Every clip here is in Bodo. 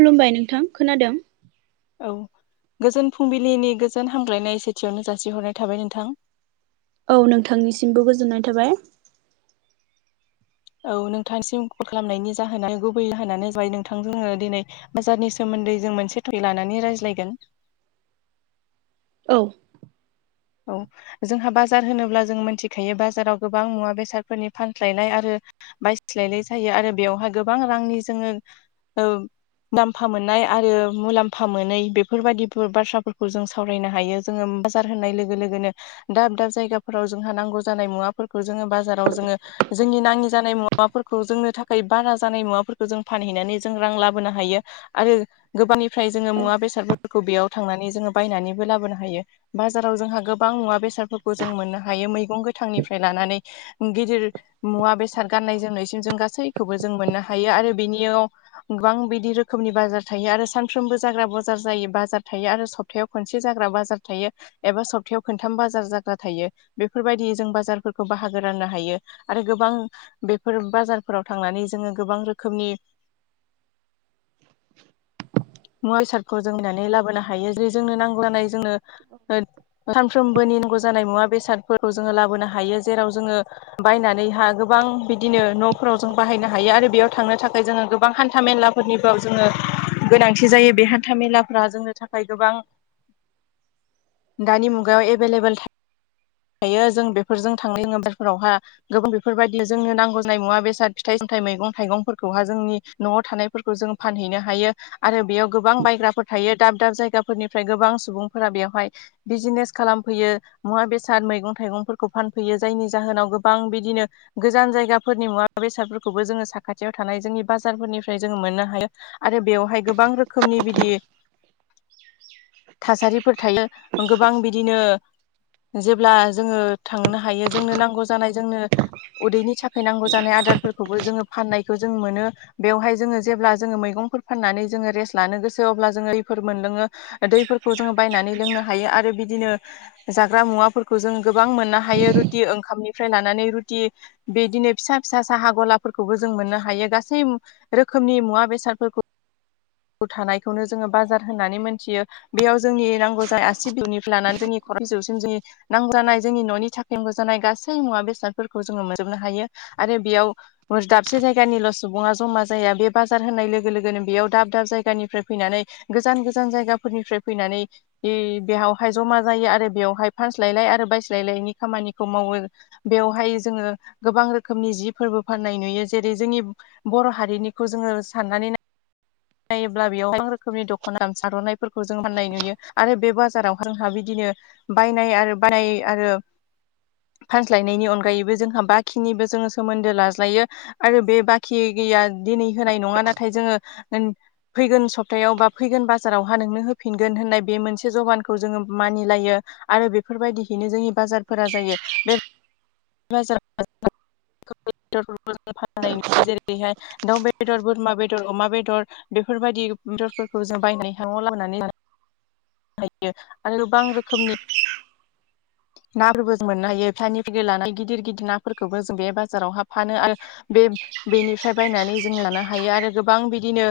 खुलुमबाय नोंथां खोनादों औ गोजोन फुंबिलिनि गोजोन हामग्लायनाय सेथियावनो जासिहरनाय थाबाय नोंथां औ नोंथांनिसिमबो गोजोननाय थाबाय औ नोंथांनिसिम कल खालामनायनि जाहोना गुबै जाहोनानो जाबाय नोंथां जोङो दिनै बाजारनि सोमोनदै जों मोनसे टपिक लानानै रायज्लायगोन औ औ जोंहा बाजार होनोब्ला जों मोनथिखायो बाजाराव गोबां मुवा बेसादफोरनि फानस्लायनाय आरो बायस्लायनाय जायो आरो बेवहाय गोबां रांनि जोङो ओ मुलामफा मोननाय आरो मुलामफा मोनै बेफोरबायदिफोर बाथ्राफोरखौ जों सावरायनो हायो जोङो बाजार होनाय लोगो लोगो लोगोनो दाब दाब जायगाफोराव जोंहा नांगौ जानाय मुवाफोरखौ जोङो बाजाराव जोङो जोंनि नाङि जानाय मुवाफोरखौ जोंनो थाखाय बारा जानाय मुवाफोरखौ जों फानहैनानै जों रां लाबोनो हायो आरो गोबांनिफ्राय जोङो औ मुवा बेसादफोरखौ बेयाव थांनानै जोङो बायनानैबो लाबोनो हायो बाजाराव जोंहा गोबां मुवा बेसादफोरखौ जों मोननो हायो मैगं गोथांनिफ्राय लानानै गिदिर मुवा बेसाद गाननाय जोमनायसिम जों गासैखौबो जों मोननो हायो आरो बिनियाव गोबां बिदि रोखोमनि बाजार थायो आरो सानफ्रोमबो जाग्रा बाजार जायो बाजार थायो आरो सब थायाव खनसे जाग्रा बाजार थायो एबा सबथायाव खोनथाम बाजार जाग्रा थायो बेफोरबायदियै जों बाजारफोरखौ बाहागो राननो हायो आरो गोबां बेफोर बाजारफोराव थांनानै जोङो गोबां रोखोमनि मुवा बेसादखौ जों बायनानै लाबोनो हायो जेरै जोंनो नांगौ जानाय जोंनो सानफ्रोमबो नांगौ जानाय मुवा बेसादफोरखौ जोङो लाबोनो हायो जेराव जोङो बायनानैहा गोबां बिदिनो न'फोराव जों बाहायनो हायो आरो बेयाव थांनो थाखाय जोङो गोबां हानथा मेला फोरनिबाव जोङो गोनांथि जायो बे हानथा मेलाफ्रा जोंनि थाखाय गोबां दानि मुगायाव एभेलेबोल था थायो जों बेफोरजों थांनाय [unintelligible] गोबां बेफोरबायदि जोंनो नांगौ जानाय मुवा-बेसाद फिथाइ-सामथाइ मैगं-थाइगंफोरखौहाय जोंनि न'आव थानायफोरखौ जों फानहैनो हायो आरो बेयाव गोबां बायग्राफोर थायो दाब दाब जायगाफोरनिफ्राय गोबां सुबुंफोरा बेवहाय बिजिनेस खालामफैयो मुवा-बेसाद, मैगं-थाइगंफोरखौ फानफैयो जायनि जाहोनाव गोबां बिदिनो गोजान जायगाफोरनि मुवा बेसादफोरखौबो जोङो साखाथियाव थानाय जोंनि बाजारफोरनिफ्राय जोङो मोननो हायो आरो बेवहाय गोबां रोखोमनि बिदि थासारिफोर थायो गोबां बिदिनो जेब्ला जोङो थांनो हायो जोंनो नांगौ जानाय जोंनो उदैनि थाखाय नांगौ जानाय आदारफोरखौबो जोङो फाननायखौ जों मोनो बेवहाय जोङो जेब्ला जोङो मैगंफोर फाननानै जोङो रेस्ट लानो गोसो अब्ला जोङो दैफोर मोनलोङो दैफोरखौ जोङो बायनानै लोंनो हायो आरो बिदिनो जाग्रा मुवाफोरखौ जों गोबां मोननो हायो रुटि ओंखामनिफ्राय लानानै रुटि बिदिनो फिसा फिसा साहा गलाफोरखौबो जों मोननो हायो गासै रोखोमनि मुवा बेसादफोरखौ थानायखौनो जोङो बाजार होननानै मोनथियो बेयाव जोंनि नांगौ जानाय आसि बिजौनिफ्राय लानानै जोंनि खर' बिजौसिम जोंनि नांगौ जानाय जोंनि न'नि थाखाय नांगौ जानाय गासै मुवा बेसादफोरखौ जोङो मोनजोबनो हायो आरो बेयाव दाबसे जायगानिल' सुबुङा जमा जाया बे बाजार होनाय लोगो लोगो लोगोनो बेयाव दाब दाब जायगानिफ्राय फैनानै गोजान गोजान जायगाफोरनिफ्राय फैनानै इ बेयावहाय जमा जायो आरो बेवहाय फानस्लायलाय आरो बायस्लायलायनि खामानिखौ मावो बेवहाय जोङो गोबां रोखोमनि जि फोरबो फाननाय नुयो जेरै जोंनि बर' हारिनिखौ जोङो साननानै नाय नायोब्ला बेयाव गोबां रोखोमनि दख'ना आर'नायफोरखौ जों फाननाय नुयो आरो बे बाजाराव जोंहा बिदिनो बायनाय आरो बाय आरो फानस्लायनायनि अनगायैबो जोंहा बाखिनिबो जोङो सोमोन्दो लाज्लायो आरो बे बाखि गैया दिनै होनाय नङा नाथाय जोङो ओन फैगोन सप्तायाव बा फैगोन बाजारावहा नोंनो होफिनगोन होननाय बे मोनसे जबानखौ जोङो मानिलायो आरो बेफोरबायदियैनो जोंनि बाजारफोरा जायो बे बाजार [unintelligible] [unintelligible] फाननाय नुयो जेरैहाय दाउ बेदर बोरमा बे बेदर अमा बेदर बेफोरबायदि बेदरफोरखौ जों बायनाय हाङाव लाबानानै [unintelligible] हायो आरो गोबां रोखोमनि नाफोरबो जों मोननो हायो फानिफ्राय लानानै गिदिर गिदिर नाफोरखौबो जों बे बाजाराव हाब फानो आरो बे बेनिफ्राय बायनानै जों लानो हायो आरो गोबां बिदिनो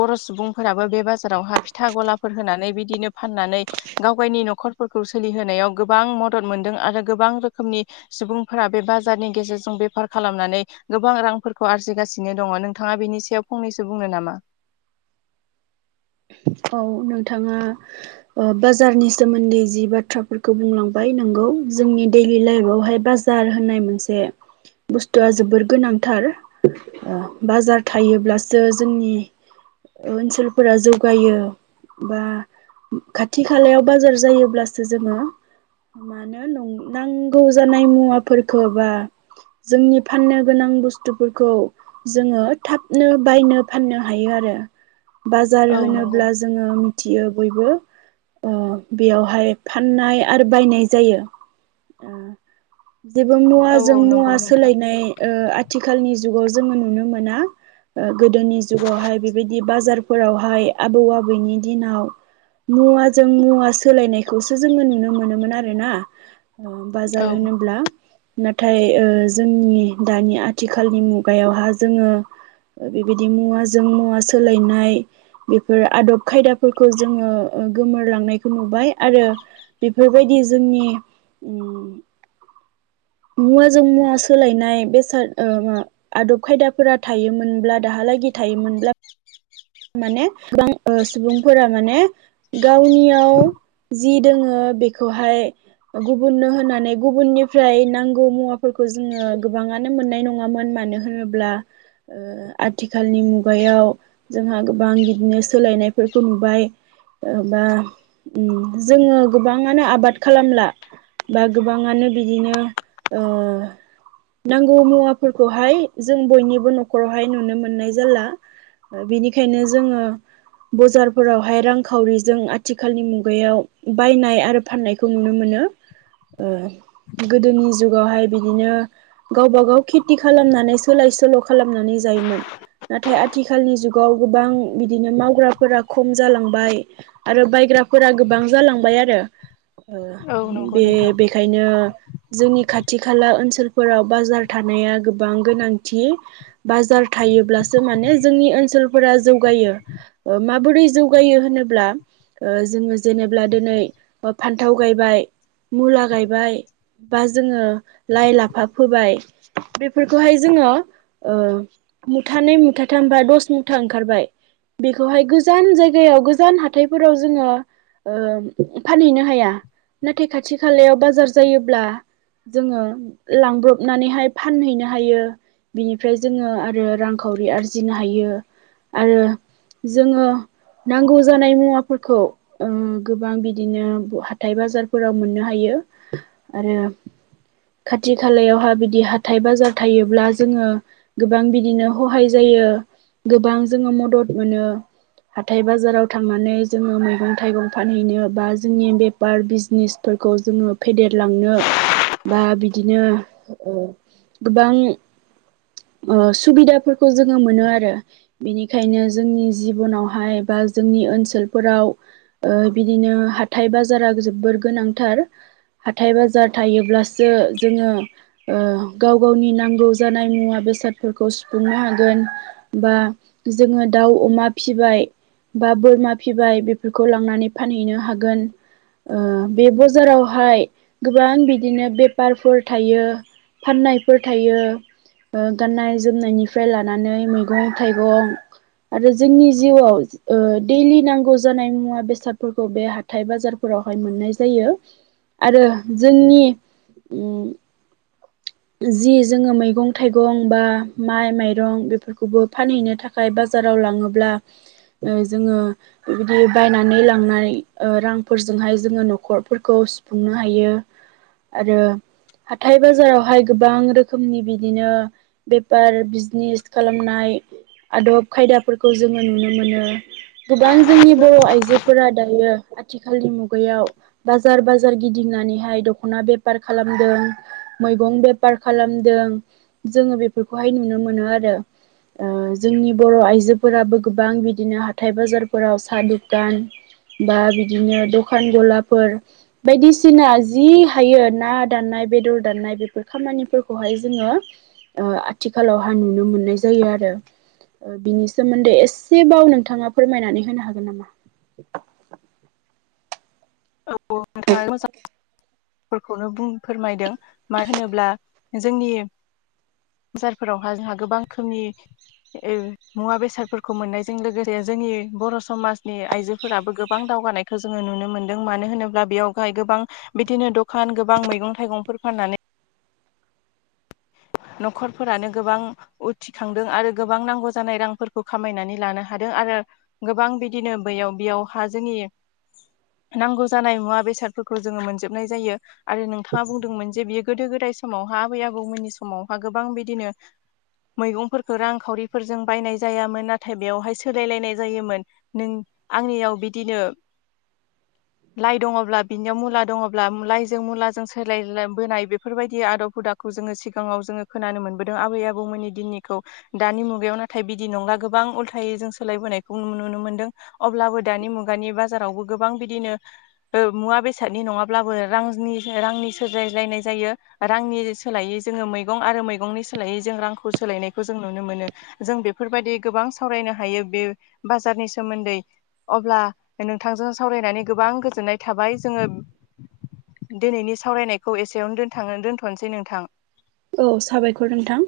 बर' सुबुंफोराबो बे बाजारावहा फिथा ग'लाफोर होनानै बिदिनो फाननानै गावगायनि न'खरफोरखौ सोलिहोनायाव गोबां मदद मोनदों आरो गोबां रोखोमनि सुबुंफोरा बे बाजारनि गेजेरजों बेफार खालामनानै गोबां रांफोरखौ आरजिगासिनो दङ' नोंथाङा बेनि सायाव फंनैसो बुंनो नामा? औ नोंथाङा ओ बाजारनि सोमोन्दै जि बाथ्राफोरखौ बुंलांबाय नोंगौ जोंनि दैलि लाइफ आवहाय बाजा जार होननाय मोनसे बुस्थुआ जोबोर गोनांथार बाजार थायोब्लासो जोंनि ओनसोलफोरा जौ गायो बा खाथि खालायाव बाजार जायोब्लासो जोङो मानो नं नांगौ जानाय मुवाफोरफोरखौ बा जोंनि फाननो गोनां बुस्थुफोरखौ जोङो थाबनो बायनो फाननो हायो आरो बाजार औ होनो नंगौ जोङो मिथियो बयबो अ बेयावहाय फाननाय आरो बायनाय जायो ओ जेबो औ मुवाजों औ मुवा नंगौ नोंथां सोलायनाय आथिखालनि जुगाव जोङो नुनो मोना ओ गोदोनि जुगावहाय बेबायदि बाजारफोरावहाय आबौ आबैनि दिनाव मुवाजों मुवा सोलायनायखौसो जोङो नुनो मोनोमोन आरोना ओ बाजार औ होनोब्ला नाथाय ओ जोंनि दानि आथिखालनि मुगायावहा जोङो बेबायदि मुवाजों मुवा सोलायनाय बेफोर आदब खायदाफोरखौ जोङो गोमोरलांनायखौ नुबाय आरो बेफोरबायदि जोंनि ओम मुवाजों मुवा सोलायनाय बेसाद ओ मा आदब खायदाफोरा थायोमोनब्ला दाहालागि थायोमोनब्ला माने गोबां सुबुंफोरा माने गावनियाव जि दोङो बेखौहाय गुबुननो होनानै गुबुननिफ्राय नांगौ मुवाफोरखौ जोङो गोबाङानो मोननाय नङामोन मानो होनोब्ला ओ आथिखालनि मुगायाव जोंहा गोबां बिदिनो सोलायनायफोरखौ नुबाय ओ बा ओम जोङो गोबाङानो आबाद खालामला बा गोबाङानो बिदिनो ओ नांगौ मुवाफोरखौहाय जों बयनिबो न'खरावहाय नुनो मोननाय जाला ओ बिनिखायनो जोङो बजारफोरावहाय रांखावरिजों आथिखालनि मुगायाव बायनाय आरो फाननायखौ नुनो मोनो ओ गोदोनि जुगावहाय बिदिनो गावबा गाव खेथि खालामनानै सोलाय सोल' खालामनानै जायोमोन नाथाय आथि खालनि जुगाव गोबां बिदिनो मावग्राफोरा खम जालांबाय आरो बायग्राफोरा गोबां जालांबाय आरो ओ औ नंगौ बे नोंथां बे खायनो जोंनि खाथि खाला ओनसोलफोराव बाजार थानाया गोबां गोनांथि बाजार थायोब्लासो माने जोंनि ओनसोलफोरा जौगायो ओ माबोरै जौगायो होनोब्ला ओ जोङो जेनेबब्ला दिनै फानथाव गायबाय मुला गायबाय बा जोङो लाइ लाफा फोबाय बेफोरखौहाय जोङो ओ मुथानै मुथाथामबा दस मुथा ओंखारबाय बेखौहाय गोजान जायगायाव गोजान हाथायफोराव जोङो ओ फानहैनो हाया नाथाय खाथि खालायाव बाजार जायोब्ला जोङो लांब्रबनानैहाय फानहैनो हायो बिनिफ्राय जोङो आरो रांखावरि आरजिनो हायो आरो जोङो नांगौ जानाय मुवाफोरखौ ओ गोबां बिदिनो हाथाय बाजारफोराव मोननो हायो आरो खाथि खालायावहा बिदि हाथाय बाजार थायोब्ला जोङो गोबां बिदिनो हहाय जायो गोबां जोङो मदद मोनो हाथाय बाजाराव थांनानै जोङो मैगं थाइगं फानहैनो बा जोंनि बे फार बिजनेसफोरखौ जोङो फेदेरलांनो बा बिदिनो ओ गोबां ओ सुबिदाफोरखौ जोङो मोनो आरो बेनिखायनो जोंनि जिबनावहाय बा जोंनि ओनसोलफोराव ओ बिदिनो हाथाय बाजारा जोबोर गोनांथार हाथाय बाजार थायोब्लासो जोङो ओ गाव गावनि नांगौ जानाय मुवा बेसादफोरखौ सुफुंनो हा गोन बा जोङो दाउ अमा फिसिबाय बा बोरमा फिबाय बेफोरखौ लांनानै फानहैनो हागोन ओ बे बाजारावहाय गोबां बिदिनो बेफारफोर थायो फाननायफोर थायो ओ गाननाय जोमनायनि फ्राय लानानै मैगं थाइगं आरो जोंनि जिउआव ओ दैलि नांगौ जानाय मुवा बेसादफोरखौ बे हाथाइ बाजारफोरावहाय मोननाय जायो आरो जोंनि उम जि जोङो मैगं थाइगं बा माइ माइरंफोरखौ फानहैनो थाखाय बाजाराव लाङोबा जोङो बिदि बायनानै लांनाय ओ रांफोरजोंहाय जोङो न'खरफोरखौ सुफुंनो हायो आरो हाथाय बाजारावहाय गोबां रोखोमनि बिदिनो बेफार बिज नेस खालामनाय आदब खायदाफोरखौ जोङो नुनो मोनो गोबां जोंनि बर' आइजोफोरा दायो आथिखालनि मुगायाव बाजार बाजार गिदिंनानैहाय दख'ना बेफार खालामदों मैगं बेफार खालामदों जोङो बेफोरखौहाय नुनो मोनो आरो जोंनि बर' आइजोफोराबो गोबां बिदिनो हाथाय बाजारफोराव साहा दुकान बा बिदिनो दखान गलाफोर बायदिसिना जि हायो ना दाननाय बेदर दाननाय बेफोर खामानिफोरखौहाय जोङो ओ आथिखालावहा नुनो मोननाय जायो आरो ओ बिनि सोमोन्दै एसेबाव नोंथाङा फोरमायनानै होनो हागोन नामा औ औ नोंथाङा मोजां [unintelligible] [inaudible] फोरखौनो बुं फोरमायदों मानो होनोब्ला जोंनि बाजारफोरावहा जोंहा गोबां रोखोमनि मुवा बेसादफोरखौ मोननायजों लोगोसे जोंनि बर' समाजनि आइजोफोराबो गोबां दावगानाय जोङो नुनो मोनदों मानो होनोब्ला बेयावहाय गोबां दिनो दखान गोबां मैगं थाइगंफोर फाननानै न'खरफोरानो गोबां उथ्रिखांदों आरो गोबां नांगौ जानाय रांफोरखौ खामायनानै लानो हादों आरो गोबां बिदिनो बैयाव बेयावहा जोंनि नांगौ जानाय मुवा बेसादफोरखौ जोङो मोनजोबनाय जायो आरो नोंथाङा बुंदोंमोन जे बियो गोदो गोदाय समावहा आबै आबौमोननि समावहा गोबां बिदिनो मैगंफोरखौ रांखावरिफोरजों बायनाय जायामोन नाथाय बेवहाय सोलायलायनाय जायोमोन नों आंनियाव बिदिनो [inaudible] लाइ दङब्ला बिनियाव मुला दङब्ला लाइजों मुलाजों सोलायबोनाय बेफोरबायदि आदब हुदाखौ जोङो सि सिगाङाव जोङो खोनानो मोनबोदों आबै आबौमोननि दिननिखौ दानि मुगायाव नाथाय बिदि नंला गोबां उल्थायै जों सोलायबोनायखौ नुनो मोनदों अब्लाबो दानि मुगानि बाजारावबो गोबां बिदिनो मुवा बेसादनि नङाब्लाबो रांनि रांनि सोरज्लायलायनाय जायो रांनि सोलायै जोङो मैगं आरो मैगंनि सोलायै जों रांखौ सोलायनायखौ जों नुनो मोनो जों बेफोरबायदि गोबां सावरायनो हायो बे बाजारनि सोमोन्दै अब्ला नोंथांजों सावरायनानै गोबां गोजोननाय थाबाय जोङो दिनैनि सावरायनायखौ एसेयावनो दोनथा दोनथ'नोसै नोंथां औ साबायखर नोंथां